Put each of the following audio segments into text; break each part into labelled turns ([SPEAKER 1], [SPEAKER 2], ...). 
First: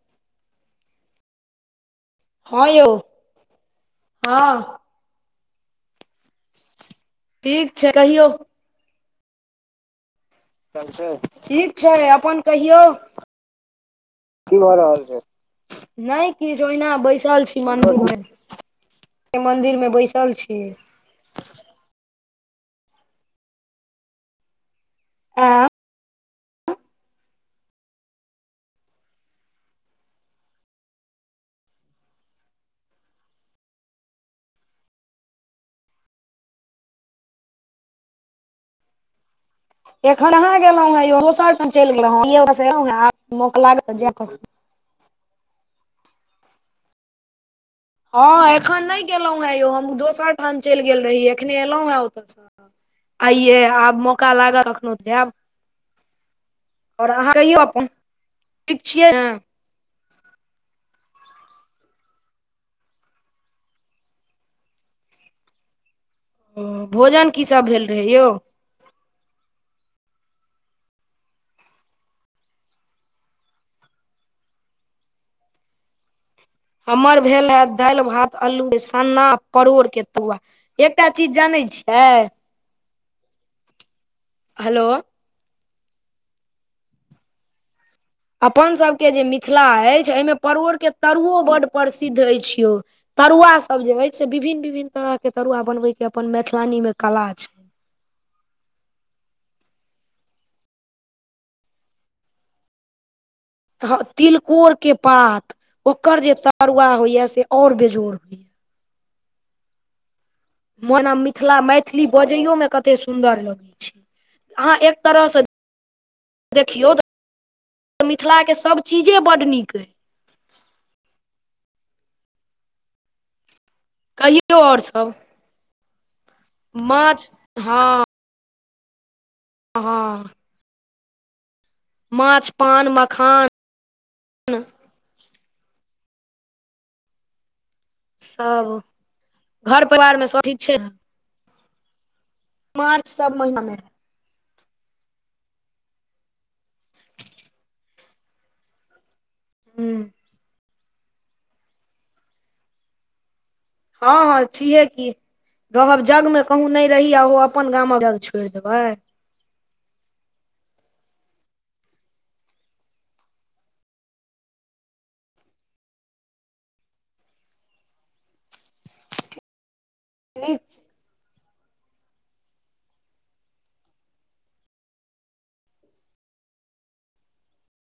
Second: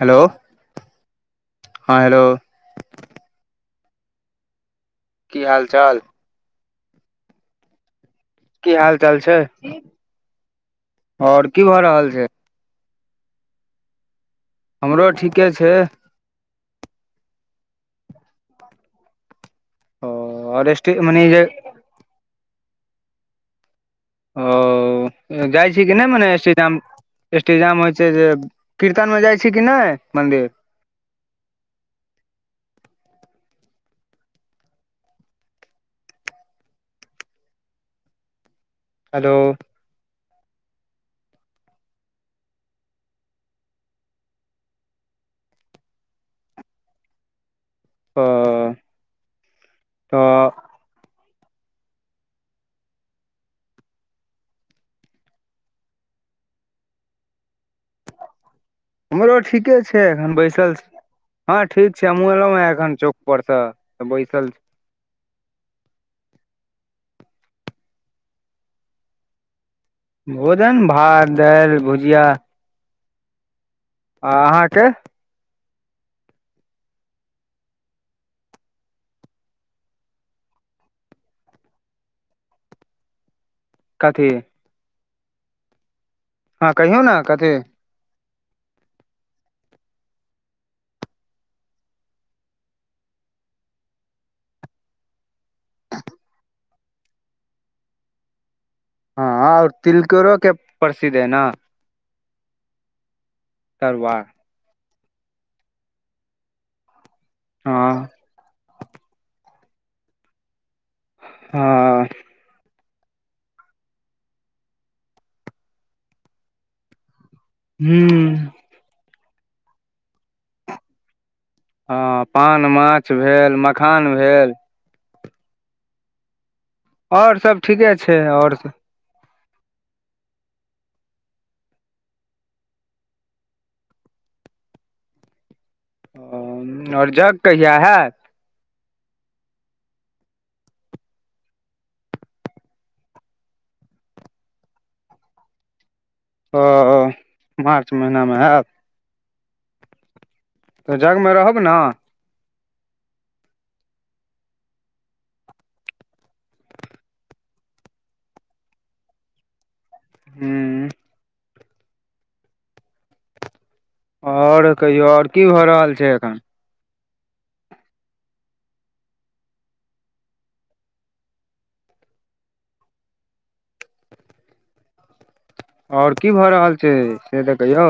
[SPEAKER 1] Hello, हां hello.
[SPEAKER 2] हां यौ हां।
[SPEAKER 1] की हाल-चाल?
[SPEAKER 2] ठीक छै कहियौ?
[SPEAKER 1] की हाल-चाल छै? ठी
[SPEAKER 2] चाल छै, ठीक छै अपन कहियौ? की भै रहल
[SPEAKER 1] हमरो
[SPEAKER 2] छै,
[SPEAKER 1] ठीके
[SPEAKER 2] नै की छै ओयहना बैसल छी मदिर मे, ए मंदिर में बैसल छीयै
[SPEAKER 1] के मैनेजर औ अ
[SPEAKER 2] आ
[SPEAKER 1] जाए छी कि नै मने [unintelligible] अष्टजाम होइ छै जे कीर्तन मे जाइ छी कि नै मंदिर? हेलो,
[SPEAKER 2] एखन अहां गेलौं हे यौ दोसर ठाम चैल गेलौं ई ओतऽ से एलौं हे आब मौका लागत त जेएब। हँ एखन नै गेलहुँ हे यौ हम
[SPEAKER 1] तऽ
[SPEAKER 2] दोसर ठाम चलि गेल रही एखने एलहु हे ओतऽ से आइये आब मौका लागऽ कखनो त जेएब। और अहाँ कहियौ अप्पन?
[SPEAKER 1] हमरो ठीके छै अखन बैसल छी हँ ठीक छै हमहुँ एलहु हें एखन चौक पर सॅं बैसल छी।
[SPEAKER 2] ओ भोजन की सब भेल रहै यौ?
[SPEAKER 1] भोजन भात दायल भुजिया आ अहाँके?
[SPEAKER 2] हमर भेल हे दाइल भात अल्लू के सन्ना परोड़के तुवा। एकटा चीज जनै छियइ?
[SPEAKER 1] कथी?
[SPEAKER 2] हेलो,
[SPEAKER 1] हँ कहियौ ने कथी?
[SPEAKER 2] अपन सबके जे मिथिला अइछ अइमे परोर के तरुवो बड्ड प्रसिद्ध अइछ यौ। तरुवा सब जे अइछ से विभिन्न- विभिन्न तरह के तरुवा बनबै के अपन मैथिलानी मे कला छै।
[SPEAKER 1] हँऽ और तिलकोरो के प्रसिद्ध अइ न।
[SPEAKER 2] हॅं
[SPEAKER 1] तरुआ
[SPEAKER 2] तिलकोर के पात ओकर जे तरुवा होइये से और
[SPEAKER 1] हँ
[SPEAKER 2] बेजोड़। मोना मिथिला -
[SPEAKER 1] हँ
[SPEAKER 2] मैथिली बजैयो मे कते सुन्दर लगै छै अहाँ एक तरह से देखियौ त
[SPEAKER 1] ह्म
[SPEAKER 2] मिथिलाक सब चीजे बड्ड नीक अइ।
[SPEAKER 1] हँ पान माछ भेल म
[SPEAKER 2] कहियौ और सब? माछ
[SPEAKER 1] आओर सब ठीके छै आओर
[SPEAKER 2] हंऽ। माछ पान मखान।
[SPEAKER 1] और जग कहिया हेएत?
[SPEAKER 2] सब घर परिवार मे सब ठीक छै ने? मार्च सब महिना मे
[SPEAKER 1] ओऽ मार्च महिना मे आएब?
[SPEAKER 2] हूं।
[SPEAKER 1] तऽ जग मे रहब नऽ?
[SPEAKER 2] हँ हँ छिहे की। रहब जग मे कहूँ नै रही आ ओहो अपन गामक जग छोइड़ देबै।
[SPEAKER 1] हूँ। आओर कहियौ और की भऽ रहल छै अखन?
[SPEAKER 2] प्ली [inaudible]
[SPEAKER 1] और की भऽ रहल छै से त कहियौ?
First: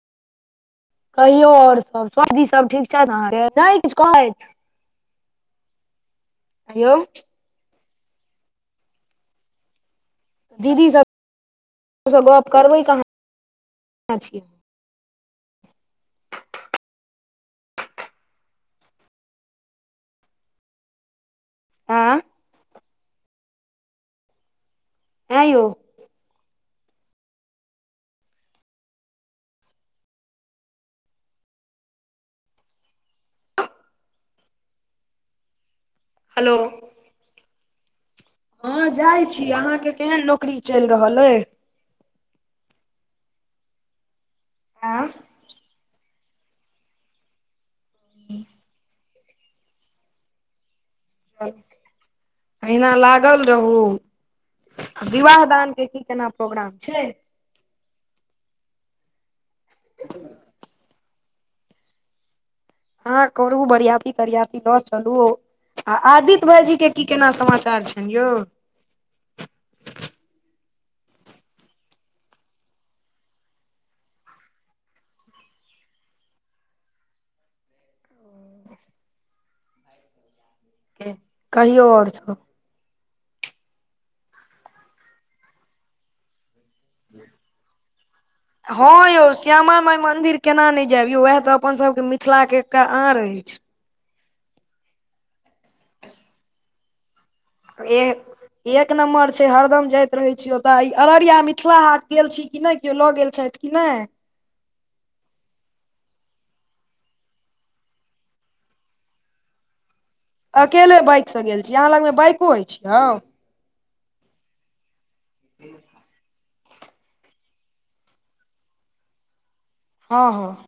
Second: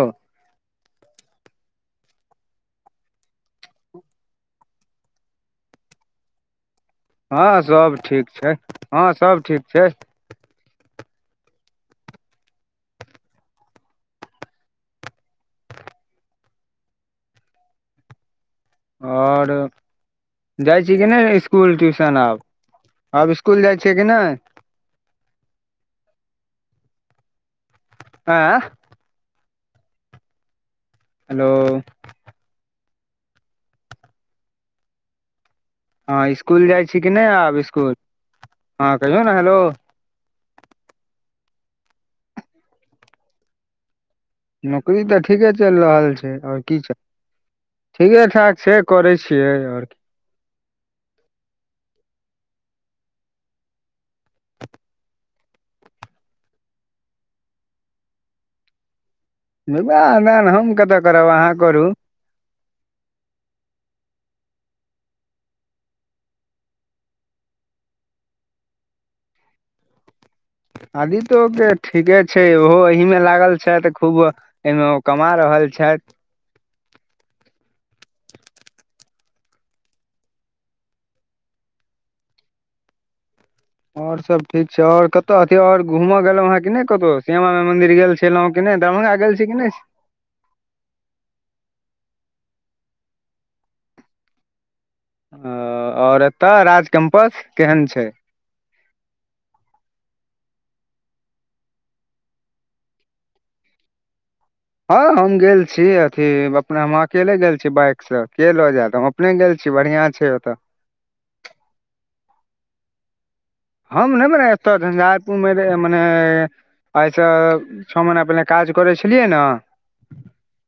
[SPEAKER 2] कहियो आओर सब सबदी सब ठीक छैथ अहाँके नै किछ कहैथ। ऐं यौ।
[SPEAKER 1] हँ सब ठीक छैथ हँ सब ठीक छैथ।
[SPEAKER 2] दीदी सब सँ गप करबै कहाँ छी।
[SPEAKER 1] आओर जाइ छी कि नै स्कूल ट्यूशन
[SPEAKER 2] आँ
[SPEAKER 1] आब? आब स्कुल जाइ छियै कि नै?
[SPEAKER 2] एँ यौ
[SPEAKER 1] आँ हेलो हँ
[SPEAKER 2] हेलो
[SPEAKER 1] इसकुल जाइ छी कि नै आब इसकुल हँ कहियो
[SPEAKER 2] जाइ
[SPEAKER 1] ने
[SPEAKER 2] छी
[SPEAKER 1] हेलो?
[SPEAKER 2] अहाँके केहन नौकरी चैल रहल अइ?
[SPEAKER 1] नौकरी तऽ
[SPEAKER 2] आँ
[SPEAKER 1] ठीके चैल रहल छै ओर की छै। ठीके ठाक छै करै छियै और की।
[SPEAKER 2] अहिना लागल रहू। विवाह दानके की केना प्रोग्राम छै?
[SPEAKER 1] विवाह दान हम कतऽ करब आहाँ करू।
[SPEAKER 2] हँ करू बरयाति -तरियाती ल चलू। आ आदित्य भाई जीके की केना समाचार छैन यौ?
[SPEAKER 1] आदितो के ठीके छै ओहो एहिह मे लागल छैथ खूब। एहिमे ओ कमा रहल छैथि।
[SPEAKER 2] के कहियौ और सब।
[SPEAKER 1] और सब ठीक छै और कतऽ ओर घूमो गेलहुँ हँ की नै? कतौ श्यामा मंदिर गेल छेलौ की नै दरभंगा गेल छी कि नै?
[SPEAKER 2] माय मन्दिर - केना नै जेएब यौ वएह तऽ अपन सबके मिथिला के एकटा आर अइछ।
[SPEAKER 1] और एतऽ राज कैम्पस? केहन
[SPEAKER 2] ए
[SPEAKER 1] छै
[SPEAKER 2] एक नम्बर छै हरदम जाइत रहै छी ओतऽ अररिया मिथिला हाट गेल छी कि नै केओ लऽ गेल छैथ? नैय
[SPEAKER 1] हँ हम गेल छी अथी अपना हम अकेले गेल छी बाइक सऽ केेेए लऽ जेएत हम। अपने गेल छी बढ़ियां छै।
[SPEAKER 2] अकेले बाइक सँ गेल छी आहाँ लग मे बाइको अइछ यौ?
[SPEAKER 1] हम नै एतऽ झंझारपुर मे मने - एहिइसँ छ ओ महिना पहिने काज करै छलियै न?
[SPEAKER 2] हँ हँ।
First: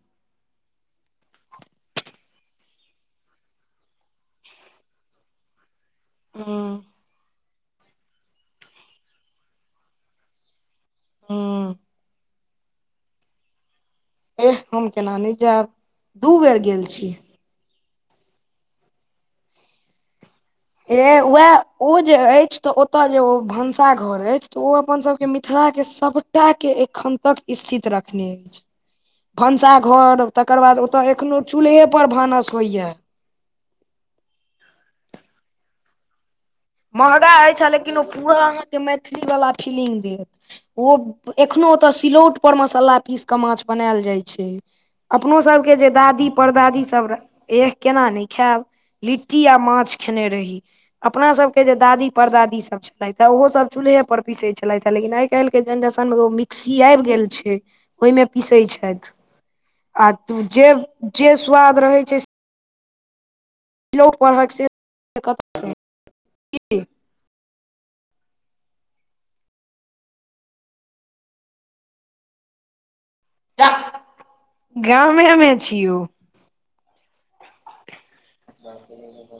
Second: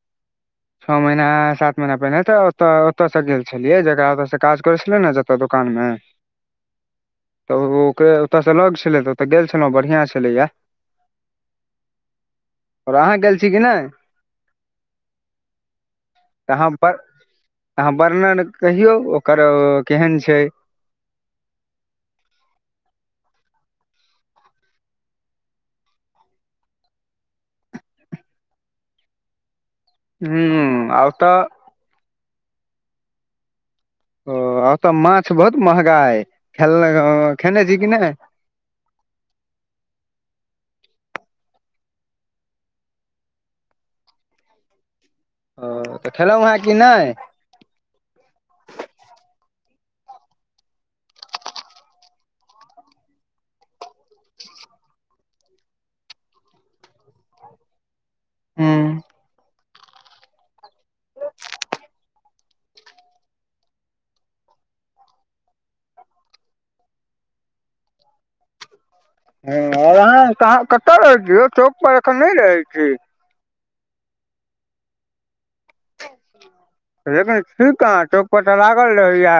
[SPEAKER 1] छ महीना सात महीना पहिनेे तऽ ओतऽ ओतऽ से गेल छेलियै जेकरा ओतऽ से काज करै छलै ने जतऽ दुकान मे-
[SPEAKER 2] हुँ।
[SPEAKER 1] तऽ ओ ओकर ओतऽसँ लग छेलै तऽ ओतऽ गेल छेलौ बढ़िआँ छलैया।
[SPEAKER 2] हूँ।
[SPEAKER 1] और आहाँ गेल छी कि नै?
[SPEAKER 2] एह हम केना नै जेएब।
[SPEAKER 1] तऽ आहाँ बर आहाँ वर्णन कहियौ ओकर केहन छै?
[SPEAKER 2] ए वएह ओ जे अइछ तऽ ओतऽ जे ओ भनसा घर अइछ तऽ ओ अपन सबके मिथिलाक के सब। सबटा के एखन तक स्थित रखने अइछ।
[SPEAKER 1] [inaudible]
[SPEAKER 2] भनसाघर तकर बाद
[SPEAKER 1] हूँ आ
[SPEAKER 2] ओतऽ एखनो चूल्हेपर भानस होइया।
[SPEAKER 1] ओ अतऽ माछ बहुत महगा अइ।
[SPEAKER 2] महँगा
[SPEAKER 1] खेल
[SPEAKER 2] अइछ
[SPEAKER 1] खेने छी कि
[SPEAKER 2] लेकिन ओ
[SPEAKER 1] नहि
[SPEAKER 2] पूरा आहाँके मैथिली वला फीलिंग देत। ओ एखनो ओतऽ सिलौट पर मसाला पीस कऽ माछ बनैल जाइ छै। अपनो सबके जे
[SPEAKER 1] ओ तऽ
[SPEAKER 2] दादी
[SPEAKER 1] खेलहुँ हेँ कि
[SPEAKER 2] परदादी सब
[SPEAKER 1] नहि
[SPEAKER 2] र- एह केना नै खेएब लिट्टी आ माछ खेने रही अपना सब। के जे दादी परदादी सब छेलैथै ओहो सब चूल्हे पर पिसै छलैथै लेकिन आइ कैल के जेनरेशन में ओ मि क्सि आइब गेल छैय ओय में पीसै
[SPEAKER 1] हूँ
[SPEAKER 2] छैथ आ जे-जे स्वाद रहै छैय से सिलौट परहक से कतौ नै की।
[SPEAKER 1] हँ और अहाँ कहाँ कतऽ रहै छी, चौक पर एखन नै रहै छी।
[SPEAKER 2] गामे मे छी यौ।
[SPEAKER 1] लेकिन छी कहाँ चौक पर त लागल रहैया।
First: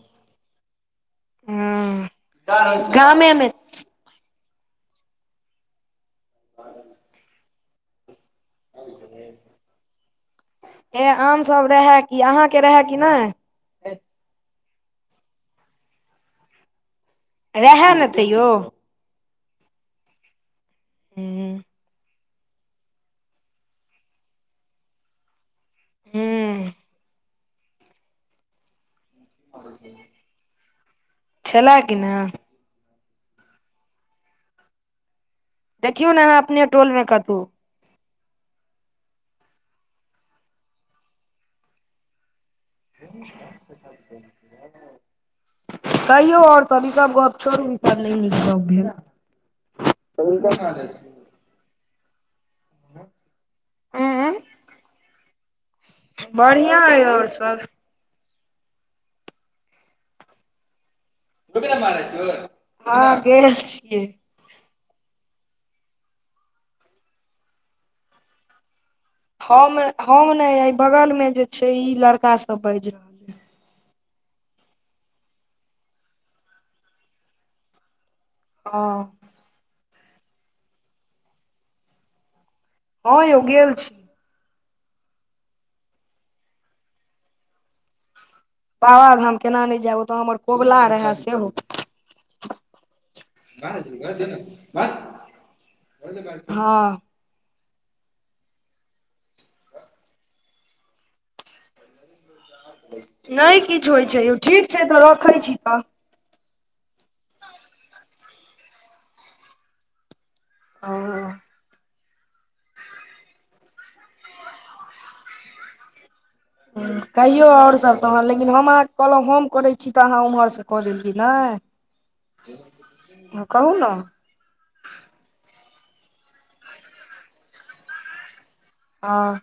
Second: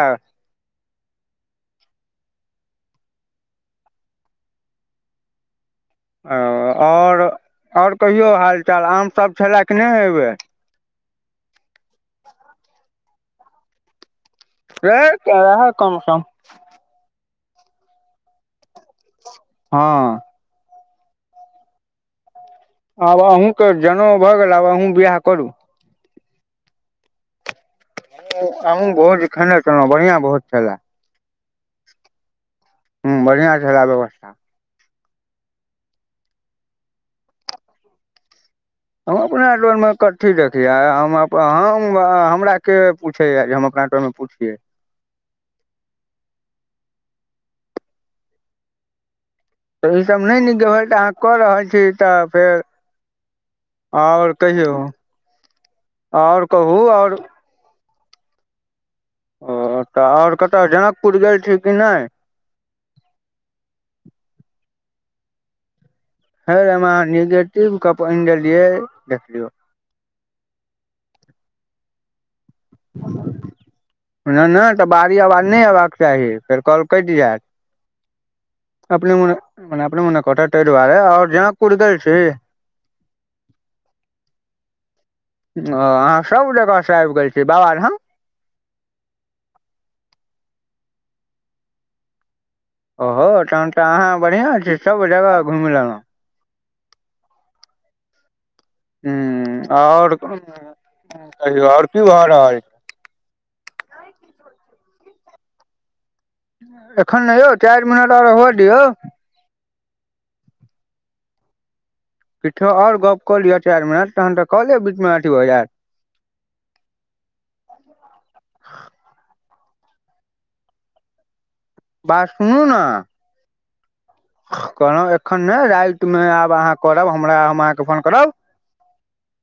[SPEAKER 2] हं गामे मे
[SPEAKER 1] ओ और-और कहियौ हालचाल आमसभ छलै कि नै अय बेर।
[SPEAKER 2] ए आमसभ रहए की अहाँके रहए कि नै।
[SPEAKER 1] रहे त रहै कम सम।
[SPEAKER 2] रहै न तैयौ।
[SPEAKER 1] हँ।
[SPEAKER 2] हं।
[SPEAKER 1] आब अहूँके जनउ भ गेल आब अहूँ बिआह करू।
[SPEAKER 2] हूँ।
[SPEAKER 1] हमु भोज खेने छलौं बढ़िआँ भोज छलै।
[SPEAKER 2] छलै की ने।
[SPEAKER 1] हं बढ़ियां छेला व्यवस्था।
[SPEAKER 2] देखियौ ने अहाँ अपने टोलमे कतौ।
[SPEAKER 1] हम अपना टोलमे कथी देखियै आय हम-हम हमरा के पूछैया जे हम अपना टोलमे पूछियै।
[SPEAKER 2] कहियौ और सब इसभ गप छोड़ू इसभ नै नीक गप भेल।
[SPEAKER 1] त इसभ नै नीक भेल त अहाँ कऽ रहल छी त फेर और कहियौ और कहू
[SPEAKER 2] बढ़िआँ
[SPEAKER 1] और
[SPEAKER 2] [unintelligible]
[SPEAKER 1] ओ त और कत जनक
[SPEAKER 2] हँ गेल छियै।
[SPEAKER 1] हइ अयमे अहाँ निगेटिव गप्प ऐन देलियै देखियौ।
[SPEAKER 2] हम-हम नै एय बगलमे जे छैय इ लड़का सब बाइज रहल।
[SPEAKER 1] नै-नै त बाहरी अवाज नै एबाक चाही फेर कॉल कइट जैत। अपने
[SPEAKER 2] हँ
[SPEAKER 1] मने मने अपने मने कटत तै दुआरे और जनकपूर गेल छी।
[SPEAKER 2] हँ यौ गेल छी।
[SPEAKER 1] ओ अहाँ सब जगह स आइब गेल छी। बाबाधाम
[SPEAKER 2] बाबाधाम केना नै जैब ओतऽ हमर कोबला रहै सेहो।
[SPEAKER 1] ओहो तहन त अहाँ बढ़ियां छी सब जगह घुइम लेलौं।
[SPEAKER 2] हँ।
[SPEAKER 1] हं और कहियौ और की भ रहल
[SPEAKER 2] नै किछ होइ छैय यौ ठीक छैय त रखै छी त।
[SPEAKER 1] एखन नै यौ चाइर मिनट आर हुअऽ दियौ।
[SPEAKER 2] हँ।
[SPEAKER 1] किछो और गप कऽ लिअ चाइर मिनट तहन त कॉले बीचमे अथी भ जैत।
[SPEAKER 2] कहियौ और सभ तहन लेकिन हम अहाँके कहलौं हम करै छी त अहाँ ओम्हरसँ क देलियै नै।
[SPEAKER 1] बात
[SPEAKER 2] हँ कहू न।
[SPEAKER 1] कहलौं एखन नै राइत में आब अहाँ करब हमरा हम अहाँके फोन करब
[SPEAKER 2] ह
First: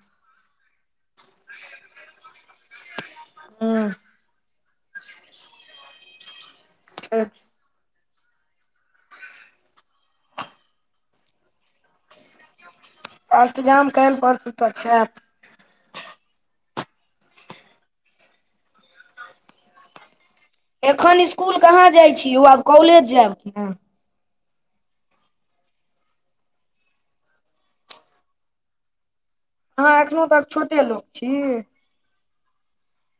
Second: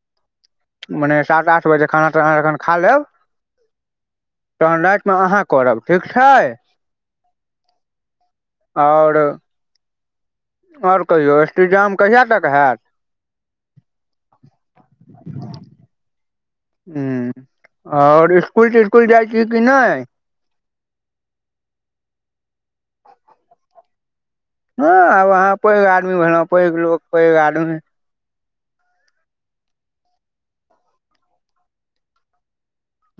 [SPEAKER 1] मने सात आठ बजे खाना ताना तन खा लेब
[SPEAKER 2] ह
[SPEAKER 1] तहन राईत मे अहाँ करब ठीक छै
[SPEAKER 2] ह
[SPEAKER 1] आओर आओर कहियौ स्ष्टिजाम कहिया तक हैत
[SPEAKER 2] असतजाम करै लए पड़तै तऽ खत
[SPEAKER 1] ह आओर इसकुल तिस्कुल जाइ छी कि नहि
[SPEAKER 2] एखन इसकुल कहाँ जाइ छीिय ओ आब कॉलेज जायब कि ने
[SPEAKER 1] ह आब अहाँ पैघ आदमी भेलहु पैघ लोकोग पैघ आदमी
[SPEAKER 2] अहाँ एखनो तक छोटे लोक छी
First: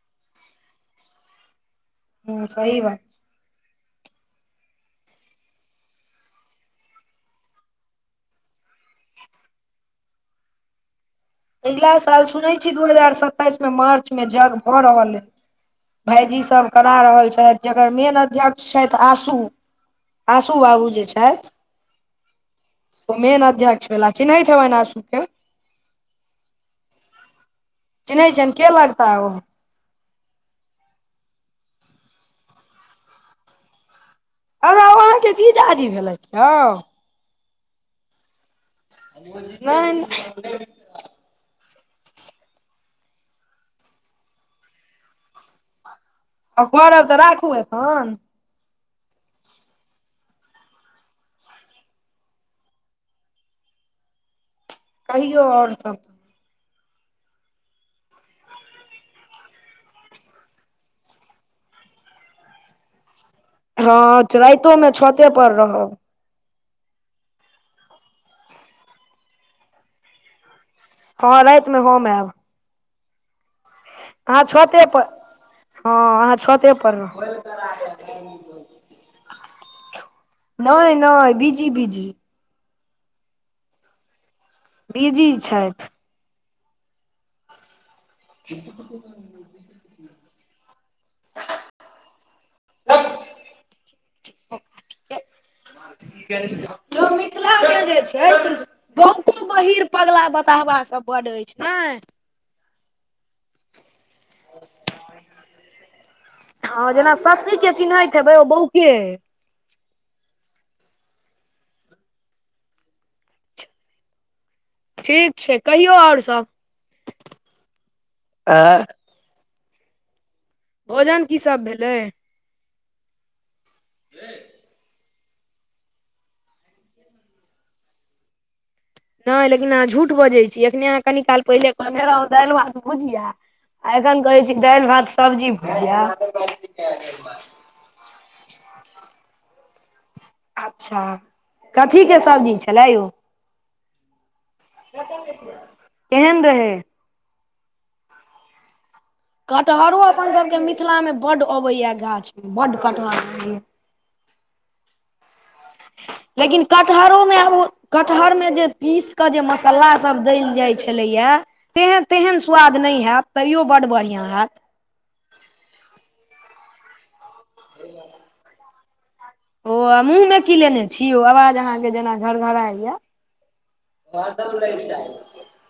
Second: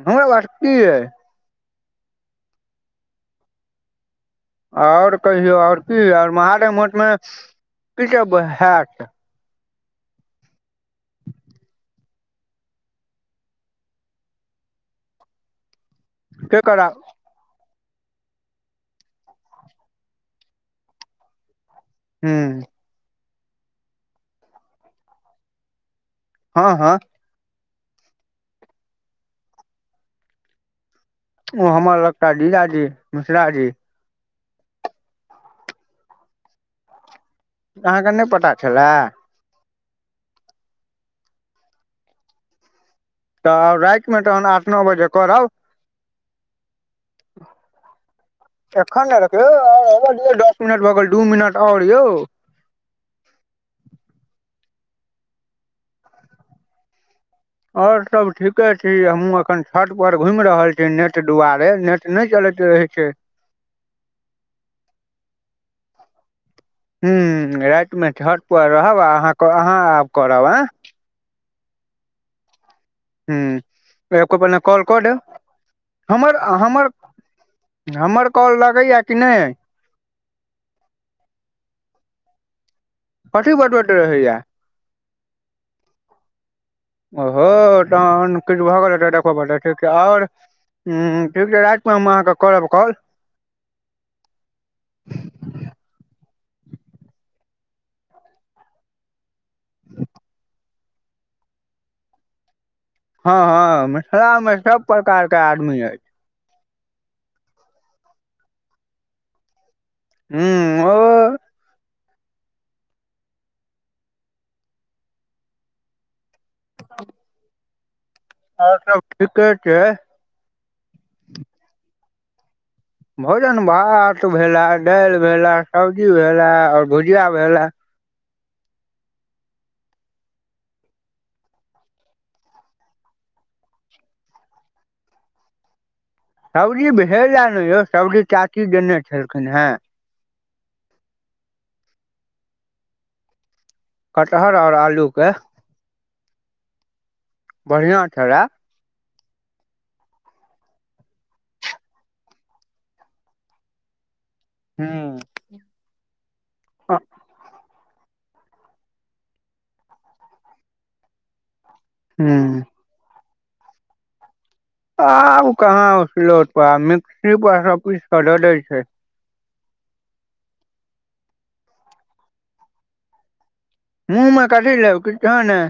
[SPEAKER 1] हमरा बटकीै
[SPEAKER 2] हूँ सही बात
[SPEAKER 1] आओर कहियौ आओर की आर महादेठमे की सब हयत
[SPEAKER 2] अगिला साल सुनै छी दू हजार सताइस मे मार्च मे यज्ञ भऽ रहल अ भायजी सब करा रहल छथि जकर मेन अध्यक्ष छथि आशू आशू बाबू जे छथि
[SPEAKER 1] हू
[SPEAKER 2] मेन अध्यक्ष भेलला चिन्हहि हे सुके
[SPEAKER 1] हँ हँ
[SPEAKER 2] चिन्है छियनि के लगताह ओहो
[SPEAKER 1] ओ हमर लगता दीदाजी मिश्राजी
[SPEAKER 2] अ अहाँके तऽ ईजाजी भेलै छौ
[SPEAKER 1] अहाँके नहि पता छलए
[SPEAKER 2] न
[SPEAKER 1] तऽ रातिमे तहन आठ नओ बजे करब
[SPEAKER 2] आ करब तऽ राखू एखन
[SPEAKER 1] एखन ने रौ दस मिनट भगल दू मिनट आओर यौ
[SPEAKER 2] कहियौ आओर सब
[SPEAKER 1] और सब ठीके छी हमूँ अखन छठ पर घुमि रहल छी नेट दुआारे नेट नहि चलैत रहै छै।
[SPEAKER 2] हँ राइतो में छते पर रहब
[SPEAKER 1] ह रातिमे छठ पआर रहब अहाँ आब करब आ
[SPEAKER 2] हँ रातिमे हो आयब
[SPEAKER 1] ह कोइ
[SPEAKER 2] अहाँ
[SPEAKER 1] ब
[SPEAKER 2] छते
[SPEAKER 1] कोॉल क
[SPEAKER 2] पर
[SPEAKER 1] दौ
[SPEAKER 2] हँ
[SPEAKER 1] हमर
[SPEAKER 2] अहाँ छते
[SPEAKER 1] हमर
[SPEAKER 2] पर रहब
[SPEAKER 1] हमर कॉल लगैया कि नहि
[SPEAKER 2] नहि न बीजी बीजी
[SPEAKER 1] पटी बट रह होैया
[SPEAKER 2] बिजी छथि
[SPEAKER 1] ओहो त किु भ कल त कह ब त ठ आओर ठ रातिमे हम अहाँके कोलब कल
[SPEAKER 2] लोक मिथिलाके जे छै से बहुतो बहीर पगला बताबाँ बड अछि ने
[SPEAKER 1] हँ हँ मिथिला मे सब प्रकार क आदमी अइ।
[SPEAKER 2] हँ जेना शसीे के चिन्हैत हेबै ओ बौके अइ।
[SPEAKER 1] हूॅं ओ।
[SPEAKER 2] ठीक छै कहियौ और सब?
[SPEAKER 1] [inaudible]
[SPEAKER 2] आ
[SPEAKER 1] और सब ठीके छै।
[SPEAKER 2] भोजन की सब भेलै?
[SPEAKER 1] भोजन भात भेल ए दालि भेल ए सब्जी भेल ए और भुजिया भेल ए।
[SPEAKER 2] नै लेकिन अहाँ झूठ बजै छी एखने अहाँ कनि काल पहिले कहने रहौं दाइल भात भुजिया। आ एखन कहै छी दाइल भात सब्जी भुजिया।
[SPEAKER 1] सब्जी भेल ए नै यौ सब्जी चाची देने छलखिन हें।
[SPEAKER 2] अच्छा कथी के सब्जी छले यौ?
[SPEAKER 1] कटहर और आलू के
[SPEAKER 2] केहेन रहै?
[SPEAKER 1] बढ़ियां छले।
[SPEAKER 2] कटहरो अपन सबके मिथिला मे बड्ड अबैये गाछ मे बड्ड कटहर रहै।
[SPEAKER 1] हूॅं।
[SPEAKER 2] लेकिन कटहरो मे आब ओ कटहरमे जे पीस कऽ जे मसल्ला सब दैल जाइ छलैये तेह - तेहेन
[SPEAKER 1] ह
[SPEAKER 2] स्वाद नै हेए तैयो बड्ड बढ़ियां हेएत।
[SPEAKER 1] आब कहाँ ओ सिलौट पर आब मिक्सी पर सब पीस क दऽ दै छै।
[SPEAKER 2] ओ आ मुँह मे की लेने छी यौ आवाज अहाँके जेना घरघराइ ये।
[SPEAKER 1] मुंह मे कथी लेब किछो नै।